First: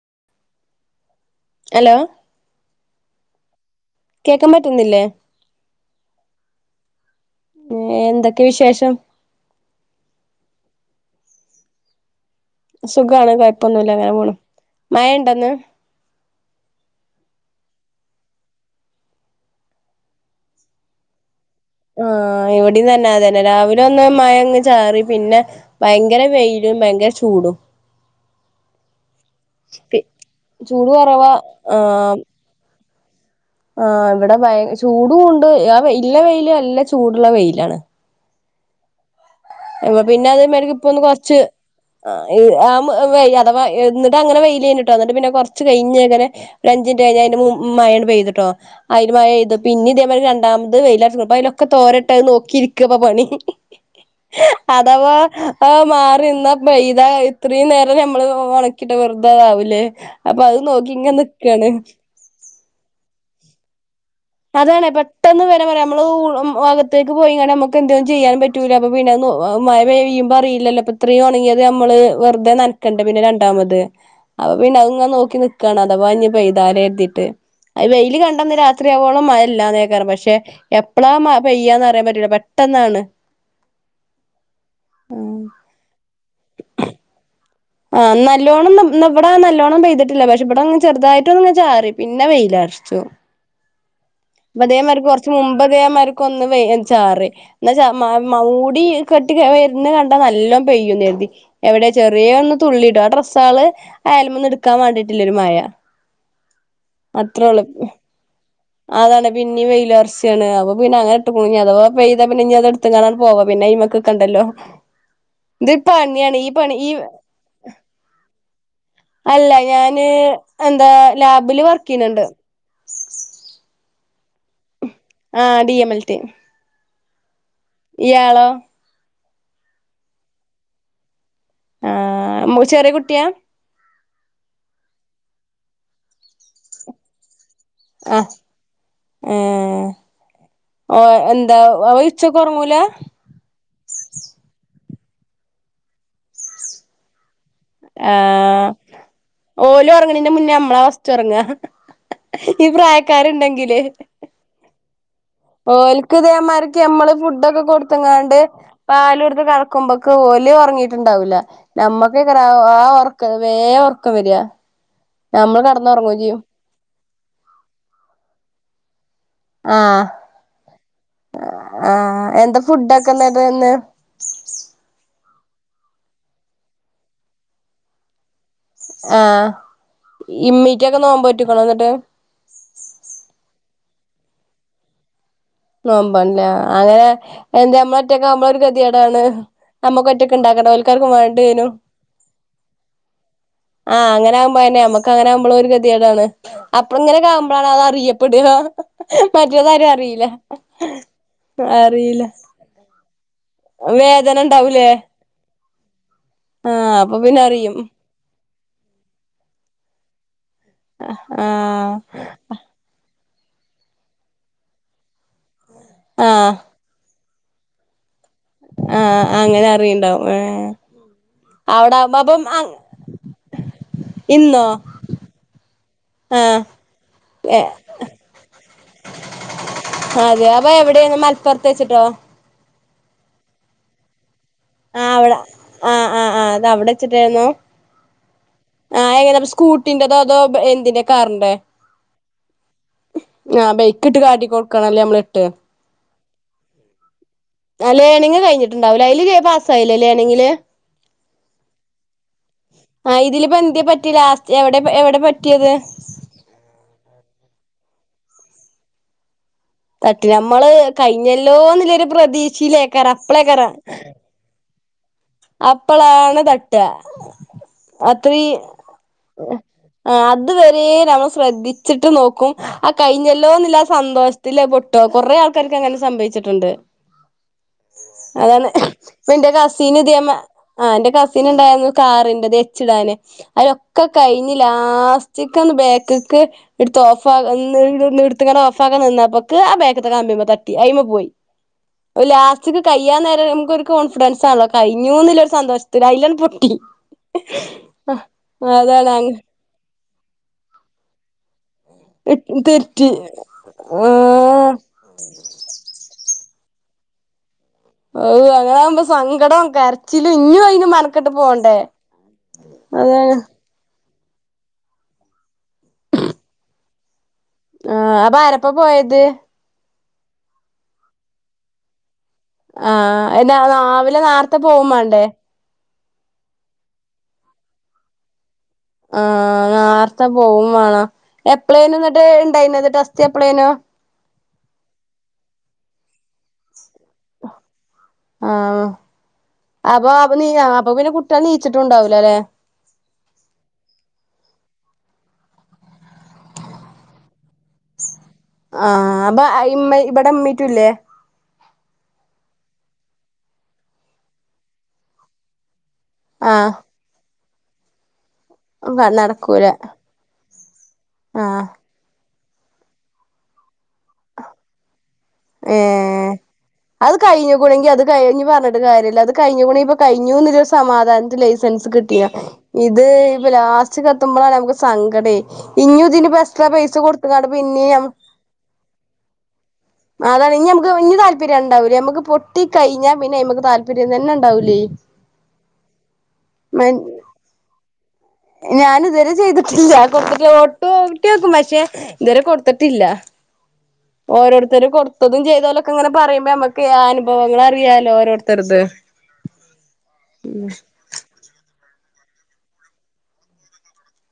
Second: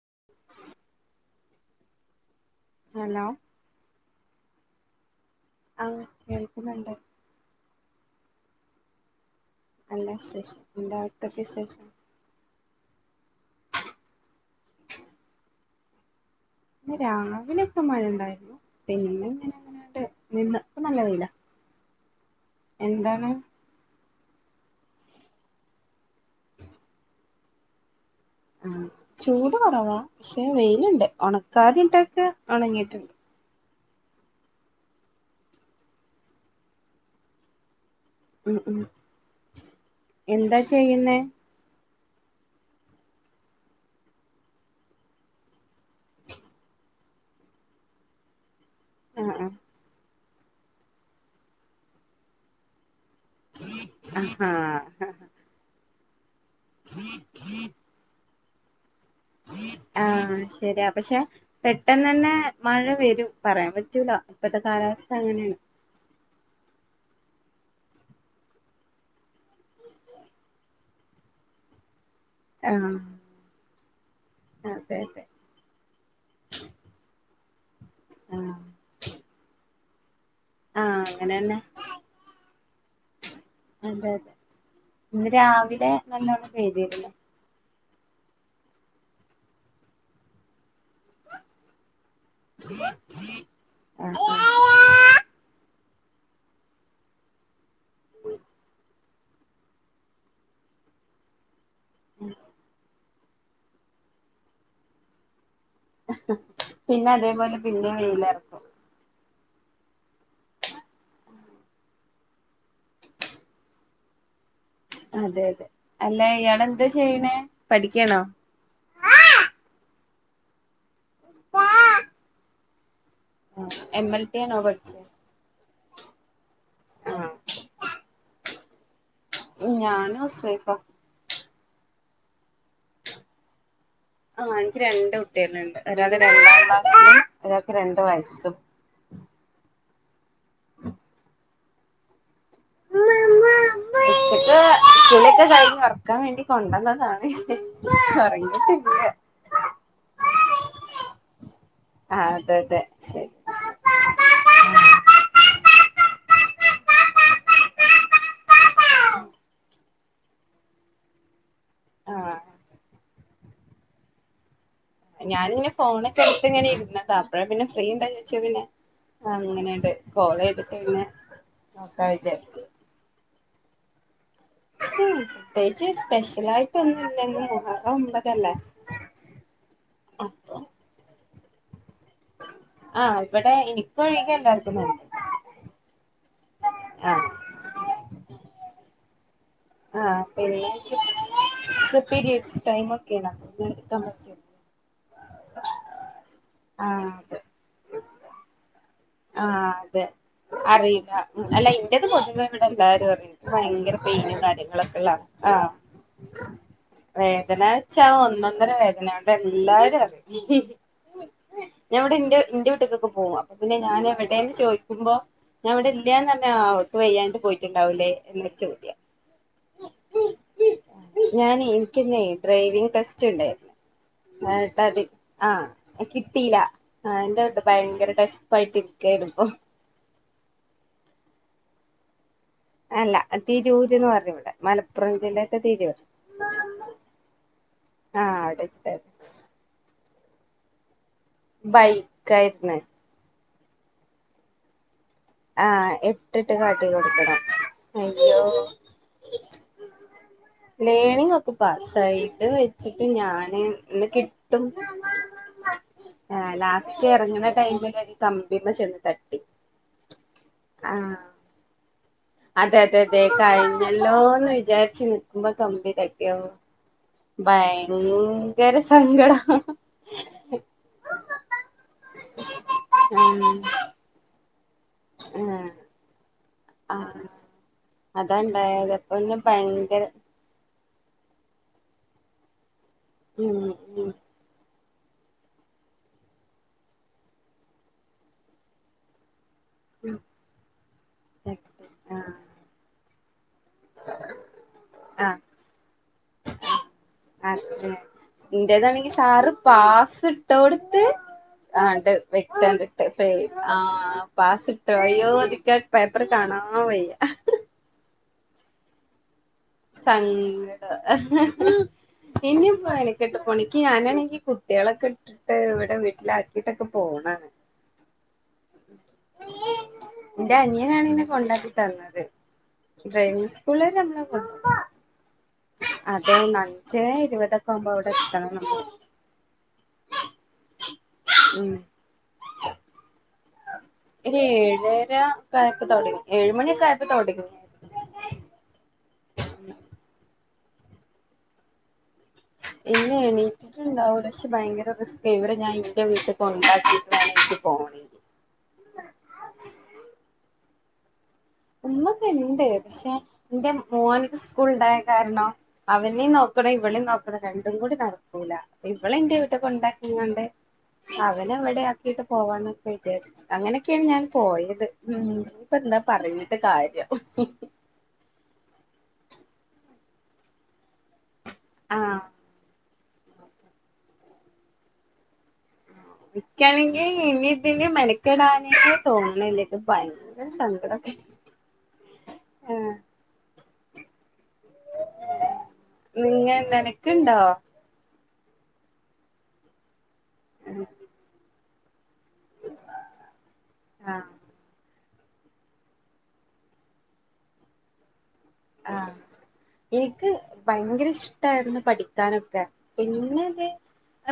[unintelligible] Hello hello ക്കാൻ പറ്റുന്നില്ലേ ആ കേൾക്കുന്നുണ്ട് എന്തൊക്കെ വിശേഷം അല്ല ശേഷം എന്താത്തൊക്കെ വിശേഷം സുഖമാണ് കുഴപ്പൊന്നുമല്ല അങ്ങനെ പോണം മയ ഇണ്ടന്ന് പി രാവിലെൊക്കെ മഴ ഉണ്ടായിരുന്നു പിനെ ഇങ്ങനെ അങ്ങനട്ട് നിന്ന് ഇപ്പ നല്ല വെ യില ആഹ ഇവിടന്ന് തന്നെ അതന്നെ രാവിലെ ഒന്ന് മായങ്ങ് ചാറി പിന്നെ ഭയങ്കര വെയിലും ഭയങ്കര ചൂടും ആ ചൂട് കുറവാ പി പക്ഷെ ചൂട് വെയിലുണ്ട് കൊറവാ ഉണക്കാരിട്ടൊക്കെ അണങ്ങിട്ടും ആഹ ഇവിടെ ഭയ ചൂടൂണ്ട് ആ ഇല്ല വെയില അല്ല ചൂടുള്ള വെയിലാണ് ഉം ഉം അ പിന്നെ അത എന്താ മേടക്ക് ഇപ്പൊ ഒന്ന് ചെയ്യുന്നേ കൊറച്ച് ആ വ അഥ എന്നിട്ട് അങ്ങനെ വെയിൽ കഴഞ്ഞിട്ടോ വിട്ട് പിന്നെ കൊറച്ച് കഴിഞ്ഞങ്ങനെ ഒരു അഞ്ച കഴ അതിന്റെ മയണ് പെയ്തിട്ടോ അതിന്മായ ആഹ് ഇത് പിന്ന ഇതേ ഒരു രണ്ടാമത് വെയിലാട്ടപ്പ അലൊക്കെ തോരട്ട് നോക്കി ഇരിക്കുവപ്പോ പണി ആഹ് ആഹാ അഥവാ മാറിന്ന പെയത ഇത്രയും നേരം നമ്മള് വള കിട്ട വെറുതാവൂലേ ആഹ് അപ്പൊ അത് ശരിയാ നോക്കി ഇങ്ങെ പക്ഷെ നക്കയാണ് പെട്ടെന്ന് തന്നെ മഴ വരും പറയാൻ പറ്റൂല ഇപ്പത്തെ അതണ കാലാവസ്ഥ പെട്ടെന്ന് അങ്ങനെയാണ് വേരാ പറയാ നമ്മള് അകത്തതെക്ക് ന പോയിങ്ങെ നമുക്ക് എന്തേലും ചെയ്യാനും പറ്റൂല അപ്പൊ പിന്നെ മഴ പെയ്യുമ്പോ അറിയില്ലോ ഇത്രയും വണെങ്ക അത് നമ്മള് വെറുതെ നനക്കണ്ട പിന്നെ ആഹ് രണ്ടാമത് അപ്പ പിന്നെ അതെ ഇങ്ങെ അതെ നോക്കി നിക്കയാണ് അഥവാ അഞ്ഞ പെയ്താല എഴുതിട്ട് വെയില് കണ്ടന്ന് ആഹ് രാത്രിയാവളും മഴല്ലാന്ന് കേക്കാറ് പക്ഷെ ആഹ് എപ്പളാ അങ്ങനെന്നെ പെയ്യാന്ന് അറിയാൻ പറ്റല പെട്ടെന്നാണ് അതെ അതെ ഇന്ന് രാവിലെ നല്ലവണ്ണം പെയ്തിരുന്നു ആ നല്ലോണം ഇവിട നല്ലോണം പെയ്തിട്ടില്ല പക്ഷെ ഇവിടെ ചെറുതായിട്ട് ഒന്നങ്ങനെ ചാറി പിന്നെ വെയില അടിച്ചു ആഹ് അതേമാർ ആഹ് കൊറച്ച് മുമ്പ്തേമാ ന്ന് വ ചാറ് എന്നാ മടി കെട്ടി വുന്ന കണ്ടാ നല്ലോ പെയ്യ നേരുതി എവിടെ ചെറിയൊ ആ ഡ്രസ്സ ആള് അയലുമൊ ഒും എടുക്കാൻ വേണ്ടിയിട്ടില്ല ഒരു മഴ പിന്നെ അത്രേ അതേപോലെ പിന്നെ വെയിലർത്തും പിന്നീ വെയിലർച്ച ആണ് അപ്പൊ പിന്ന അങ്ങാട്ട് പോയ്‌ അഥവാ പെയ് ത പിന്നെനി അത എടുത്ത് കാണാ പോവാ പിന്നെ ഇ്മമക്ക് കണ്ടല്ലോ അതെ അതെ അല്ല ഇയാടെ എന്താ ഈ ചെയ്യണേ പഠിക്കണോ അല്ല ഞാന് എന്താ ലാബില് വർക്കെയ്യുന്നുണ്ട് എം എൽ ടി ആണോ പഠിച്ചേ ആ ഡി എമ എൽട്ടി ആഹ് ഇ യാളോ ഞാന ഉസൈഫ ആ ചെറിയ കുട്ടിയാ ആ എനിക്ക് രണ്ട് കുട്ടിക ഉണ്ട് ഒരാള് രണ്ടാം ക്ലാസിലും ഒരാൾക്ക് രണ്ട് ആഹ് വയസ്സും ഏഹ് ഓ എന്താഴച്ചക്ക ഉറങ്ങൂല ഉച്ചക്ക് ഇലൊക്കെ കൈ ഇറക്കാൻ വേണ്ടി കൊണ്ടുവന്നതാണ് ഉറങ്ങീട്ടില്ല ഓലും ഉറങ്ങണിന്റെ മുന്നേ നമ്മളെ വസ്റ്റ് ഉറങ്ങാ ആഹ് അതെ ഈ അതെ ശരി പ്രായക്കാരുണ്ടെങ്കില് ആഹ് ഓലക്ക് ദേവന്മാരക്ക് മ്മള് ഫുഡ ഒക്കെ കൊടുത്തങ്ങാണ്ട് പാല എടുത്ത് കടക്കുമ്പോക്ക ഓ വല ഉറങ്ങീട്ടണ്ടാവില്ല ആഹ് നമ്മക്കക്കറ ആ ഉറക്ക് വേറെ ഉറക്കം വരിയാ ഞാനിങ്ങനെ ഫോണൊക്കെ എടുത്ത് ഇങ്ങനെ ഇരുന്നണ്ടോ അപ്പഴേ പിന്നെ ഫ്രീ ഉണ്ടാന്ന് ചോദച്ച പിന്നെ അങ്ങനെയുണ്ട് ആഹ് കോള് ചെയ്തിട്ടന്ന് നോക്കാ വിചാ പിന്നെ പ്രത്യേകിച്ച് സ്പെഷ്യല ആയിടോന്നുംല്ല മൂ ഹറ ഒമ്പതല്ലേ ആ ഇമ്മീറ്റൊക്കെ നോപോറ്റിക്കണ എന്നിട്ട് ആ ഇവിടെ എനിക്ക ഒഴിക്ക എല്ലാർക്കും നോ നോമ്പണല്ലേ അങ്ങനെ എന്താ നമ്മള ഒറ്റക്കെ നമ്മള ഒരു ഗതികേ ടാണ് നമ്മുക്ക് ഒറ്റൊക്കെ ഉണ്ടാക്കണ്ടഓൽക്കാർക്കും വേണ്ടേനും പീ ഒക്കെക്ക ആ അങ്ങനെ ആകുമ്പോ തന്നെ നമ്മക്ക് അങ്ങനെ ആവുമ്പോള ഒരു ഗതിയായിടാണ് അപ്പള ഇങ്ങനെക്കെ അതെ ആമ്പോഴാണ് അത് അറിയപ്പെടുക ആഹ് മറ്റുള്ളോരെ അതെ അറിയില്ല അറിയില്ല അല്ല ഇന്റേത് അറിയില്ല പൊതുവെ ഇവിടെ എല്ലാരും അറ ഭയങ്കര പെയിനും വേദന ഉണ്ടാവൂലേ കാര്യങ്ങളൊക്കെ ഉള്ളാണ് ആ ആ അപ്പൊ പിന്നെ വേദന അറിയും വച്ചാ ഒന്ന വേദനവിടെ എല്ലാരും അറിയ ആ ഞൻടെ ഇ ഇന്ത്യ വീട്ടക്കൊക്കെ പോവ പിന്നെ ഞാൻ എവിടെന്ന് ചോദിക്കുമ്പോ ഞാൻ അവിടെ ഇല്ലന്ന് തന്നെ അവക്ക് വയ്യാ് പോയിട്ടുണ്ടാവൂലേ എന്നൊരു ചോദ്യം ആഹ അങ്ങനെ അറിയണ്ടാവും ഏ ഞാൻ അവിടെ എനിക്കന്ന ആവുമ്പോ അപ്പം ഡ്രൈവിങ് ടെസ്റ്റ് ഉണ്ടായിരുന്നു ഇന്നോ എന്നട്ട അത് ആഹ ആ കിട്ടീയില്ല അന്റെ ഏ ഭയങ്കര പോയിട്ടക്ക എടുപ്പ അതെ അപ്പൊ എവിടെന്ന് മലപ്പുറത്ത് വെച്ചിട്ടോ അല്ല തീര ഊര്ന്ന് പറഞ്ഞു ഇവിടെ ആ് മലപ്പുറം അവിടെ ജില്ലത്തെ തിരൂർ ആഹ ആഹ് ആ് അത് അവിടെ വച്ചിട്ടായിന്നോ ആഹ് അവിടെ ആഹ് എങ്ങനെ സ്കൂട്ടിന്റെറതോ അതോ എന്ന്റെ ബൈ കൈ ന ആ ബെയക്കിട്ട് കാട്ടിക്ക കൊടുക്കണംണല്ലേ നമ്മള ആഹ എട്ടിട്ട് കാട്ടി കൊടുക്കണം ആഹ് അയ്യോ ലേണിങ് കഴിഞ്ഞിട്ടുണ്ടാവൂലേ അയില് പാസ്സായില്ലേ ലേണിങ്ങില് ലേണി നോക്ക് പസായിട്ട് വെച്ചിട്ട് ആഹ് ഞാൻ ഇതിലിപ്പോ എന്തേ അന്ന് പറ്റി ലാസ്റ്റ് കിട്ടും എവിടെ എവിടെ പറ്റിയത് ലാസ്റ്റ് ഇറങ്ങുന്ന ടൈമിൽ കമ്പിമ്മ ചെന്ന് തട്ടി തട്ടി നമ്മള് ആഹ് കഴിഞ്ഞല്ലോന്നില്ലരു അതെ അതെ പ്രതീക്ഷയിലേക്കറ അതെ അപ്പളേക്കറാ കഴിഞ്ഞല്ലോന്ന് വിചാരിച്ച് നിക്കുമ്പോ കമ്പി തട്ടിയോ അപ്പളാണ് തട്ട അത്രയും ഭയങ്കര സങ്കടം ആഹ് അത് വരെ നമ്മള് ശ്രദ്ധിച്ച്ട്ട് നോക്കും അത് ഉം കയ്ഞ്ഞല്ലോന്ന്ല്ലാ സന്തോഷ് ത്ത്ലെ പൊട്ടോ കാെറെ ആഹ് ആൾക്കാര്ക്കങ്ങനെ സംഭവിച്ച് ട്ട്ണ്ട് ആഹ് അതാ അതാണ് ഇണ്ടായത് അപ്പൊ പിന്നെ പ്പന്റെ കസിന് ഭയങ്കര ഇതേ ആഹ് എന്റെ കസിൻ ഇണ്ടായിരുന്നു കാറിന്റതേ എച്ച് ഇടാന് ഉം അവരൊക്കെ ഉം കഴിഞ്ഞില്ല [unintelligible] വന്ന് ബേക്കിക്ക് എടുത്തു ഓഫ് [unintelligible] എടുത്തിങ്ങനെ ഓഫ് ആക്കാൻ നിന്നു അപ്പൊ [unintelligible] ആ ബേക്കത്തെ കമ്പിമ്മേ തട്ടി അയിമെ പോയി. ആഹ് ലാസ്റ്റ്ക്ക് കയ്യാൻ നേരം [unintelligible] കോൻഫിഡൻസ ഉള്ളേ കയ് [unintelligible] ആഹ് ഒരു സന്തോഷത്തിന് [unintelligible] പൊട്ടി അതെ ആഹ് അതാണു അങ് [unintelligible] ഇട്ടൊ കൊടുത്ത്. ആഹ് ഇണ്ട് വെട്ട് കണ്ടിട്ടെ തെറ്റി [unintelligible] ആഹ് പാസ്സിട്ട് അയ്യോ [unintelligible] പേപ്പർ കാണാ [unintelligible] വയ്യ ഓഹ് അങ്ങന ആകുമ്പ സങ്കടം കരച്ചിലും ഇഞ്ഞും സങ്കട അയിന് മെനക്കെട്ട് പോണ്ടേ ഇനിപ്പ അതാണ് മെനക്കെട്ട് പണിക്ക് ഞാനണേ ഈ കുട്ടികളൊക്കെ ഇട്ടിട്ട് ഇവിടെ വീട്ടില് ആക്കിട്ടൊക്കെ പോണാ ആഹ് പ്പൊ അ ആരൊപ്പം പോയത് എന്റെ അനിയനാണ് ഇങ്ങനെ കൊണ്ടക്കി തന്നത്. ആഹ് ഡ്രൈവിംഗ് എന്നാ രാവിലെ നേരത്തെ പോവും വേണ്ടേ അതെ അഞ്ചേ ഇരുപതൊക്കെ ആവുമ്പോ അവിടെ എത്തണൂന്ന് ആഹ് നേർത്തെ പോകും വേണം ഉം എപ്പളേലും എന്നിട്ട് [unintelligible] ടെസ്റ്റ് എപ്പളെ ഒരു ഏഴര ഒക്കെ ആയപ്പോ തൊടങ്ങി ഏഴു മണിയക്കൊ ആയപ്പോ തൊടങ്ങി ആഹ് അപ്പൊ, അപ്പൊ നീയാ അപ്പൊ പിന്നെ കുട്ടികള് എണീച്ചിട്ടുണ്ടാവു ഇല്ല എണീറ്റിട്ടുണ്ടാവൂല പക്ഷെ ഭയങ്കര [unintelligible] ഇവിടെ ഞാൻ ഇന്റെ വീട്ടിൽ കൊണ്ടാക്കിയിട്ടാണ് എനിക്ക് പോണേ ആഹ് അപ്പൊ അ ഇമ്മ ഇവിടെ ഉമ്മീറ്റുല്ലേ ഒന്നൊക്കെ ഇണ്ട് പക്ഷെ എന്റെ മോനിക്ക് സ്കൂള് ഉണ്ടായ കാരണം അവനെയും നോക്കണം ആഹ് ഇവളെയും നോക്കണം രണ്ടും കൂടി നട [unintelligible] ഇവളെ എന്റെ വീട്ടി നടക്കൂല കൊണ്ടാക്കിങ്ങാണ്ട് അവനെ ആഹ് എവിടെ ആക്കിട്ട് പോവാനൊക്കെ വിചാരിച്ച് അങ്ങനൊക്കെയാണ് ഞാൻ പോയത് ഉം ഇഞ്ഞിപ്പം എന്താ പറ ഏഹ് [unintelligible] അത് കഴിഞ്ഞുക്കുണെങ്കി അത് കഴിഞ്ഞ് ഇഞ്ഞി പറഞ്ഞിട്ട് കാര്യല്ല അത് കഴിഞ്ഞുക്കുണെങ്കി ഇപ്പ കഴിഞ്ഞൂന്നുള്ളൊരു സമാധാനത്തില് ലൈസ സെൻസ് ആഹ് കിട്ടിയ ഇത് ഇപ്പൊ ലാസ്റ്റ് ക്കെത്തുമ്പളാണ് നമുക്ക് സങ്കടേ ഇഞ്ഞും ഇതിനിപ്പോ എക്സ്ട്രാ പൈസ വിക്കാണെങ്കി കൊടുത്ത്ങ്ങാണ്ട് ഇനി ഇതിന് പിന്നിം മനക്കെടാനേ തോന്നണില്ലട്ടോ അതാണ് ഇനി നമ്മക്ക് ഇനി താല്പര്യം ഇണ്ടാവില്ല നമ്മക്ക് പൊട്ടി ആഹ് കഴിഞ്ഞാ പിന്നെ നമ്മക്ക് താല്പര്യം തന്നെണ്ടാ വൂലെയ് നിങ്ങ നിനക്കുണ്ടോ ഞാന് ഇതുവരെ ചെയ്തിട്ടില്ല [unintelligible] ഓട്ടോ ട്ടി ഓക്കും പക്ഷെ ഇതുവരെ കൊടുത്തിട്ടില്ല ആഹ് ഓരോരുത്തര് കൊടുത്തതും ചെയ്തോലൊക്കെ ഇങ്ങനെ പറയുമ്പം നമ്മക്കെയ് അനുഭവങ്ങൾ അറിയാലോ ഓരോരുത്ത ആ ഇനിക്ക് ഭയങ്കര ഇഷ്ടായിരുന്നു പഠി ക്കാനൊക്കെ പിന്നെത്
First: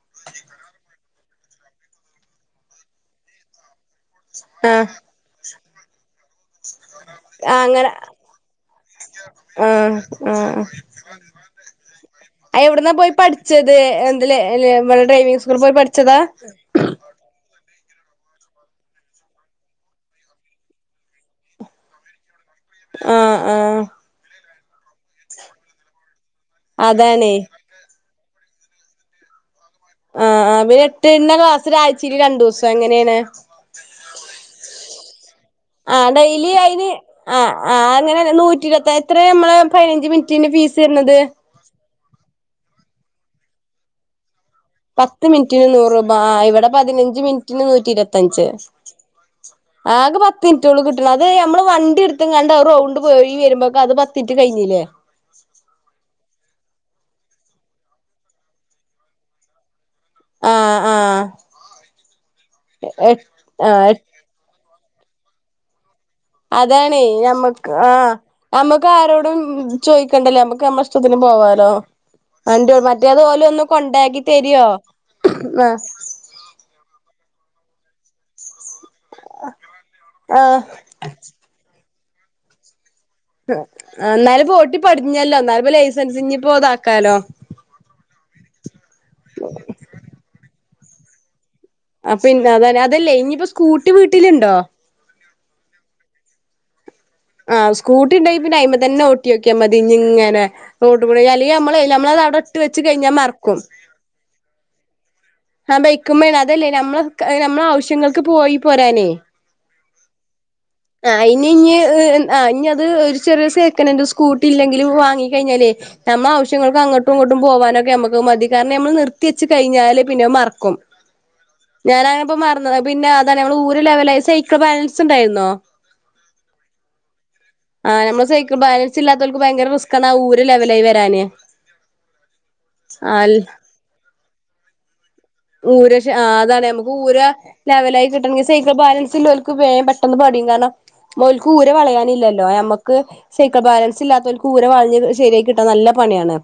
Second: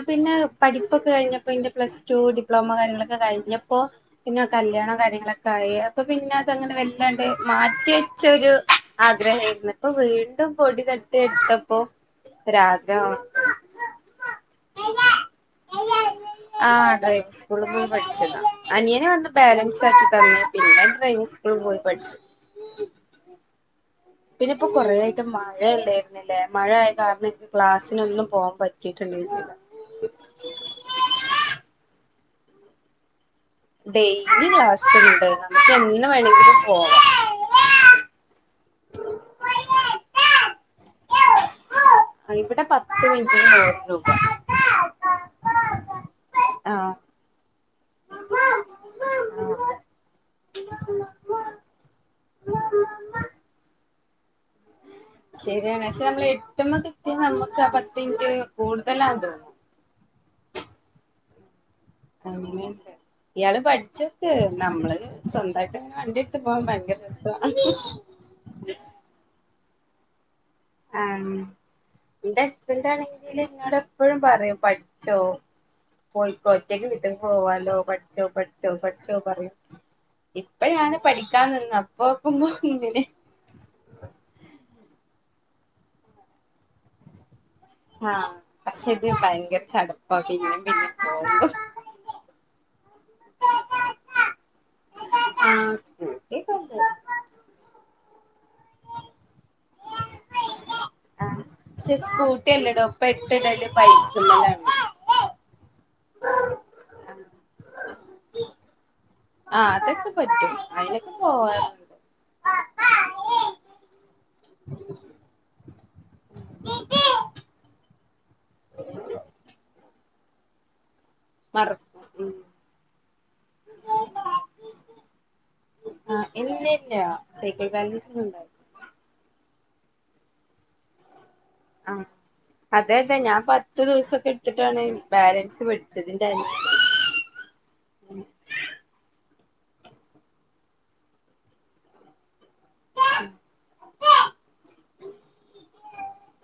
പിന്നെ പഠി പ്പൊക്കെ കഴിഞ്ഞപ്പം ഇന്റെ പ്ലസ് ടു ഡിപ്ലോമ കാര്യങ്ങളൊക്കെ കഴിഞ്ഞപ്പോ പിന്നെ ആഹ് കല്യാണം കാര്യങ്ങളൊക്കെ ക്കായി അപ്പൊ പിന്നെ അതങ്ങനെ വെല്ലണ്ട് ആ അങ്ങനെ മാറ്റിവെച്ചൊരു ആഗ്രഹായിരുന്നു ഇപ്പം ആഹ് വീണ്ടും ആഹ് പൊടി തട്ടി എടുത്തപ്പോ ആ എവിട്ന്നാ പോയി ഒരാഗ്രഹം പഠിച്ചത് എന്ത്ലേ ലെ ഇവിടെ ഡ്രൈവിങ് സ്കൂളില് പോയി പഠിച്ചതാ? സ്കൂള് പോയി പഠിച്ചതാ അനിയനൊന്ന് ബാലൻസ് ആക്കി തന്ന് പിന്നെ ഡ്രൈവിങ് സ്കൂളി പോയി പഠിച്ചു ആഹ് ആഹ് പിന്നെ ഇപ്പം കൊറേ ആയിട്ടും മഴയല്ലായിരുന്നില്ലേ മഴആയ കാരണം അതാണേ ൻക്ക്‌ ക്ലാസിനൊന്നും പോവാൻ പറ്റിട്ടുണ്ടാ [unintelligible] ആഹ് ആ പിന്നെ എട്ട്ട്ണ ക്ലാസ് ആഴ്ച്ചയില് രണ്ടൂസം എങ്ങനേണ് ഡേയ്ലി ക്ലാസുണ്ട് ആ ഡെയ്ലി അയിന് ആ ആ അങ്ങനെ നൂറ്റി ഇരുപത്തിത് നമ്മള് പതിനഞ്ച് മിനിറ്റിന് ഫീ ഫീസ് വര്ന്ണ്ട് ആ ഇവടെ പത്ത് മിനിറ്റ്ന് നൂറ് രൂപ പത്ത് മിനിറ്റിന് നൂറ് രൂപ ആ ഇവിടെ ആഹ് പതിനഞ്ച് മിനിറ്റിന് നൂറ്റി ഇരുപത്തഞ്ച് ആകെ പത്ത് മിനിറ്റോളൂ കിട്ടണം അത് നമ്മള് വണ്ടി എടുത്തും കണ്ട് റൗണ്ട് പോയി വരുമ്പോക്കെ അത് പത്തിനിറ്റ് കഴിഞ്ഞില്ലേ ശരിയാണ് പക്ഷെ നമ്മൾ എട്ട് നമുക്ക് അപ്പത്തക്ക് കൂടുതലാ തോന്നും ആ ആ അ ഇയാള് പഠിച്ചോക്ക് നമ്മള് സ്വന്തക്ക് അതാണേ ഞമ്മക്ക് ആ നമ്മക്ക് ആരോടും ചോയ്ക്കണ്ടല്ലേ മ്മക്ക് നമ്മളെഷ്ടത്തിന് ആഹ് പോവാലോ എന്റെ ആണ്ടൂ ഹസ്ബൻഡ് മറ്റേത് ആണെങ്കില് ഓലൊന്ന് എന്നോട് എപ്പോഴും കൊണ്ടാക്കിത്തരോ ആ പോയി ഒറ്റയ്ക്ക് വിട്ടത് ഓ അലോ പറ്റോ പറ്റോ പറ്റോ പറിയോ ആ ഇപ്പഴാണ് പഠിക്കാ നിന്നത് [unintelligible] എന്നാലും പോട്ടി പടിഞ്ഞല്ലോ ന്നാലും പ്പം ലൈസൻസ്പ്പോ ഇതാക്കാലോ ആ പക്ഷെ ഇത് ഭയങ്കര ചടപ്പ പിന്നെ പിന്നെ പോണം ആ പിന്നെ അത അതല്ലേ ഇനിയിപ്പോ സ്കൂട്ടി വീട്ടിലുണ്ടോ ആ സ്കൂട്ടിയൊക്കെണ്ട് ആ സ്കൂട്ടിണ്ടായിനി ടൈമ് തന്നെ ഓട്ടിക്കിയാ മതി ഞ്ഞിങ്ങനെ റോട്ട് കൂടെ ആഹ് സ്കൂട്ടിയൊക്കെ ഉണ്ട് ആഹ് അല്ലെങ്കി ഞമ്മളെ പക്ഷെ നമ്മൾ അവിടെ സ്കൂട്ടി ഇട്ട് വെച്ച് അല്ലടോ കഴിഞ്ഞാൽ മറ [unintelligible] ആ ബൈക്കമ്മേണ് അതല്ലേ നമ്മള് നമ്മളെ ആവശ്യങ്ങൾക്ക് പോയി പോരാനേ ആഹ് അതൊക്കെ പറ്റും ആ അയിനൊക്കെ ഇനി പോവാറുണ്ട് ഇഞ്ഞ് ഞ്ഞ് അത് ഒരു ചെറിയ സേക്കനെന്റ് സ്കൂട്ടി ഇല്ലെങ്കിലും വാങ്ങി കഴിഞ്ഞാലേ നമ്മൾ ആവശ്യങ്ങൾക്ക് അങ്ങട്ടും ഇങ്ങോട്ടും പോകാനൊക്കെ ഞമ്മക്കത് മതി കാരണം നമ്മൾ നിർത്തി വെച്ച് കഴിഞ്ഞാല് പിന്നെ മറക്കും മറക്കും ഞാനങ്ങനെ ഉം ഇപ്പോ മറന്നത് പിന്നെ അതാണ് നമ്മൾ ഊര ലെവലായി സൈക്കൾ ബാലൻസുണ്ടായിരുന്നോ ആ [unintelligible] ആ നമ്മള് സൈക്കിൾ ബാലൻസ് ഇല്ലാത്തോൽക്ക് ഭയങ്കര റിസ്ക്കാണ് ഊര ലെവലായി വരാന് ആ അതെ അതെ ഞാൻ ആഹ് പത്തു ദിവസൊക്കെ എടുത്തിട്ടാണ് ബാലൻസ് ഊര പഠിച്ചത് ഇന്റെ അനിയൻ അതാണ് നമക്ക് ഊര ലെവലായി കിട്ടണെങ്കിൽ സൈക്കിൾ ബാലൻസ് ല്ലോ ക്ക് വേ പെട്ടെന്ന് പടിയും കാരണം ഓൽക്ക് ഊര വളയാനില്ലല്ലോ ഞമക്ക് സൈക്കിൾ ബാലൻസ് ഇല്ലാത്തവല കൂര വാഞ് ശരിയ കിട്ടാൻ നല്ല പണിയാണ്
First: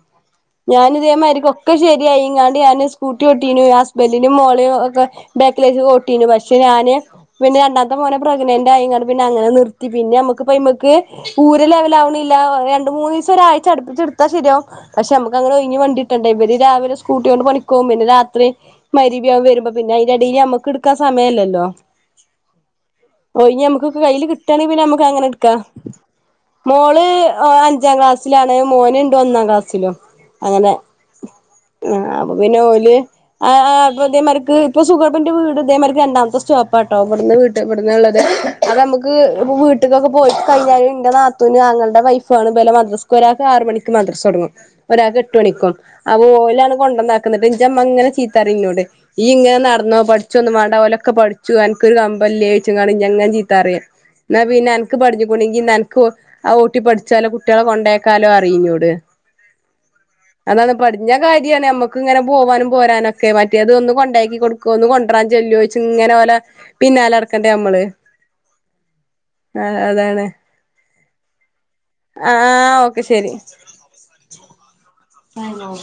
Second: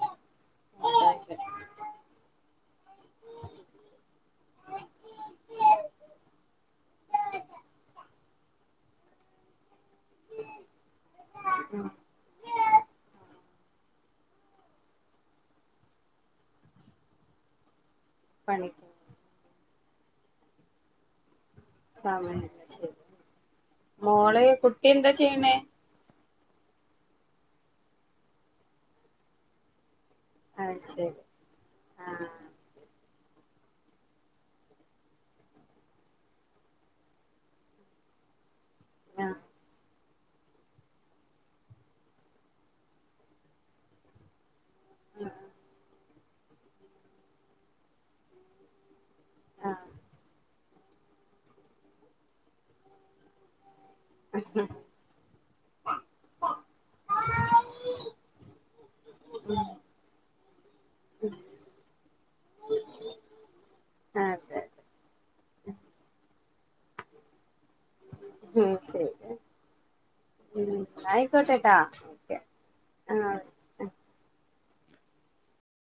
ഞാനി ഇതേമാരിക്കും ഒക്കെ ശരിയായി ഇങ്ങാണ്ട് ഞാാന് സ്കൂട്ടി ഒട്ടീനു സ്ബന്റിിനും മോളെയും ഒെ ബേക്കില ഓട്ടിു പക്ഷെ ഞാന് പിന്നെ രണ്ടാത്തെ മനെ പ്രഗ്നന്റെ അ പിന്നെ അങ്ങനെ നിർത്തി പിന്നെ നമ്മുക്ക്മക്ക് പൂര ഉം ലെവലാവണില്ല രണ്ട മൂന്ന് ദിവസം ഒരാഴ് ചടിപ്പിച്ചെടുത്താ ശരിയാവും പക്ഷെ നമു അങ്ങന ഒഴിഞ് വണ്ടിട്ടുണ്ട ഇര് രിലെ സ്കൂട്ടി കൊണ്ട് പണിക്കക രാത്രി പണിക്ക് മഗ്‌രിബാകും വരുമ്പോ പിന്നെ ഇതിന്റെടടിയിൽ നമ്മക്ക്ടുക്കാൻ സമയമല്ലല്ലോ സമയല്ല ശരി ഓ ഇ നമുക്ക്ൊക്ക കയ്യില് മോള് കിട്ടയാണെങ്ക പിന്നെ കുട്ടി നമ്മുക്ക് എന്താ അങ്ങനെ എടുക്കാ ചെയ്യണേ മോള് അഞ്ചാം ക്ലാസ്സിലാണ് മോനുണ്ട് ഒന്നാം ക്ലാസ്സിലും അങ്ങനെ അത് ശരി ആ ആഹ് അപ്പൊ പിന്നെ ഓല് ആ അപ്പ അതേമാതിർക്ക് ഇപ്പ സുഗർപ്പിന്റെ വീട് ഇതേമാക്ക് രണ്ടാമത്തെ സ്റ്റോപ്പാട്ടോ ഇവിടടുന്ന് വീട്ട് ഇവിടന്ന്ള്ളത് അത് നമുക്ക് ആഹ് ഇപ്പൊ വീട്ടക്കൊക്കെ പോയിട്ട് കഴിഞ്ഞാലും എന്റെ നാത്തൂന് തഞങ്ങളുടെ വൈഫു ആണ് ഇലെ മദ്രാസ്ക്ക് ഒരാെ ആറ മണിക്ക് മദ്രാസ് തുടങ്ങും ഒരാൾക്ക് എട്ട് ആഹ് മണിക്കും അവ ഓലാണ് കൊണ്ടുവന്നാക്കുന്നത് അങ്ങനെ റിഞ്ഞോൂടെ ഈ ഇങ്ങനെ ആഹ് നടന്നോ പഠിച്ചോ ഒന്ന് മണ്ട പോലൊക്കെ പഠിച്ചു എനിക്കൊരു കമ്പംല്േിച്ച ജതാര എന്നാ പിന്നെ എനക്ക് പഠഞ്ഞൊണ്ടെങ്കി എനക്ക് ആ ഊട്ടി പഠിച്ചാലോ കുട്ടികളെ കൊണ്ടേക്കാലോ അറിയിഞ്ഞൂട് ഉം [unintelligible] അതാണ് പഠഞ്ഞ കാര്യമാണ് മ്മക്ക് ഇങ്ങനെ പോവാനും പോരാനൊക്കെ മറ്റി അത് ഒന്ന് കൊണ്ടാക്കി അതെ കൊടുക്ക ഒന്ന് അതെ കൊണ്ടരാൻ ചല്ല്ലോച്ച് ഇങ്ങനെ പോല പിന്നാലർക്ക നമ്മള് ഉം ആഹ അതാണ് ആയിക്കോട്ടെ ആഹ ഓക്കെ ശെരി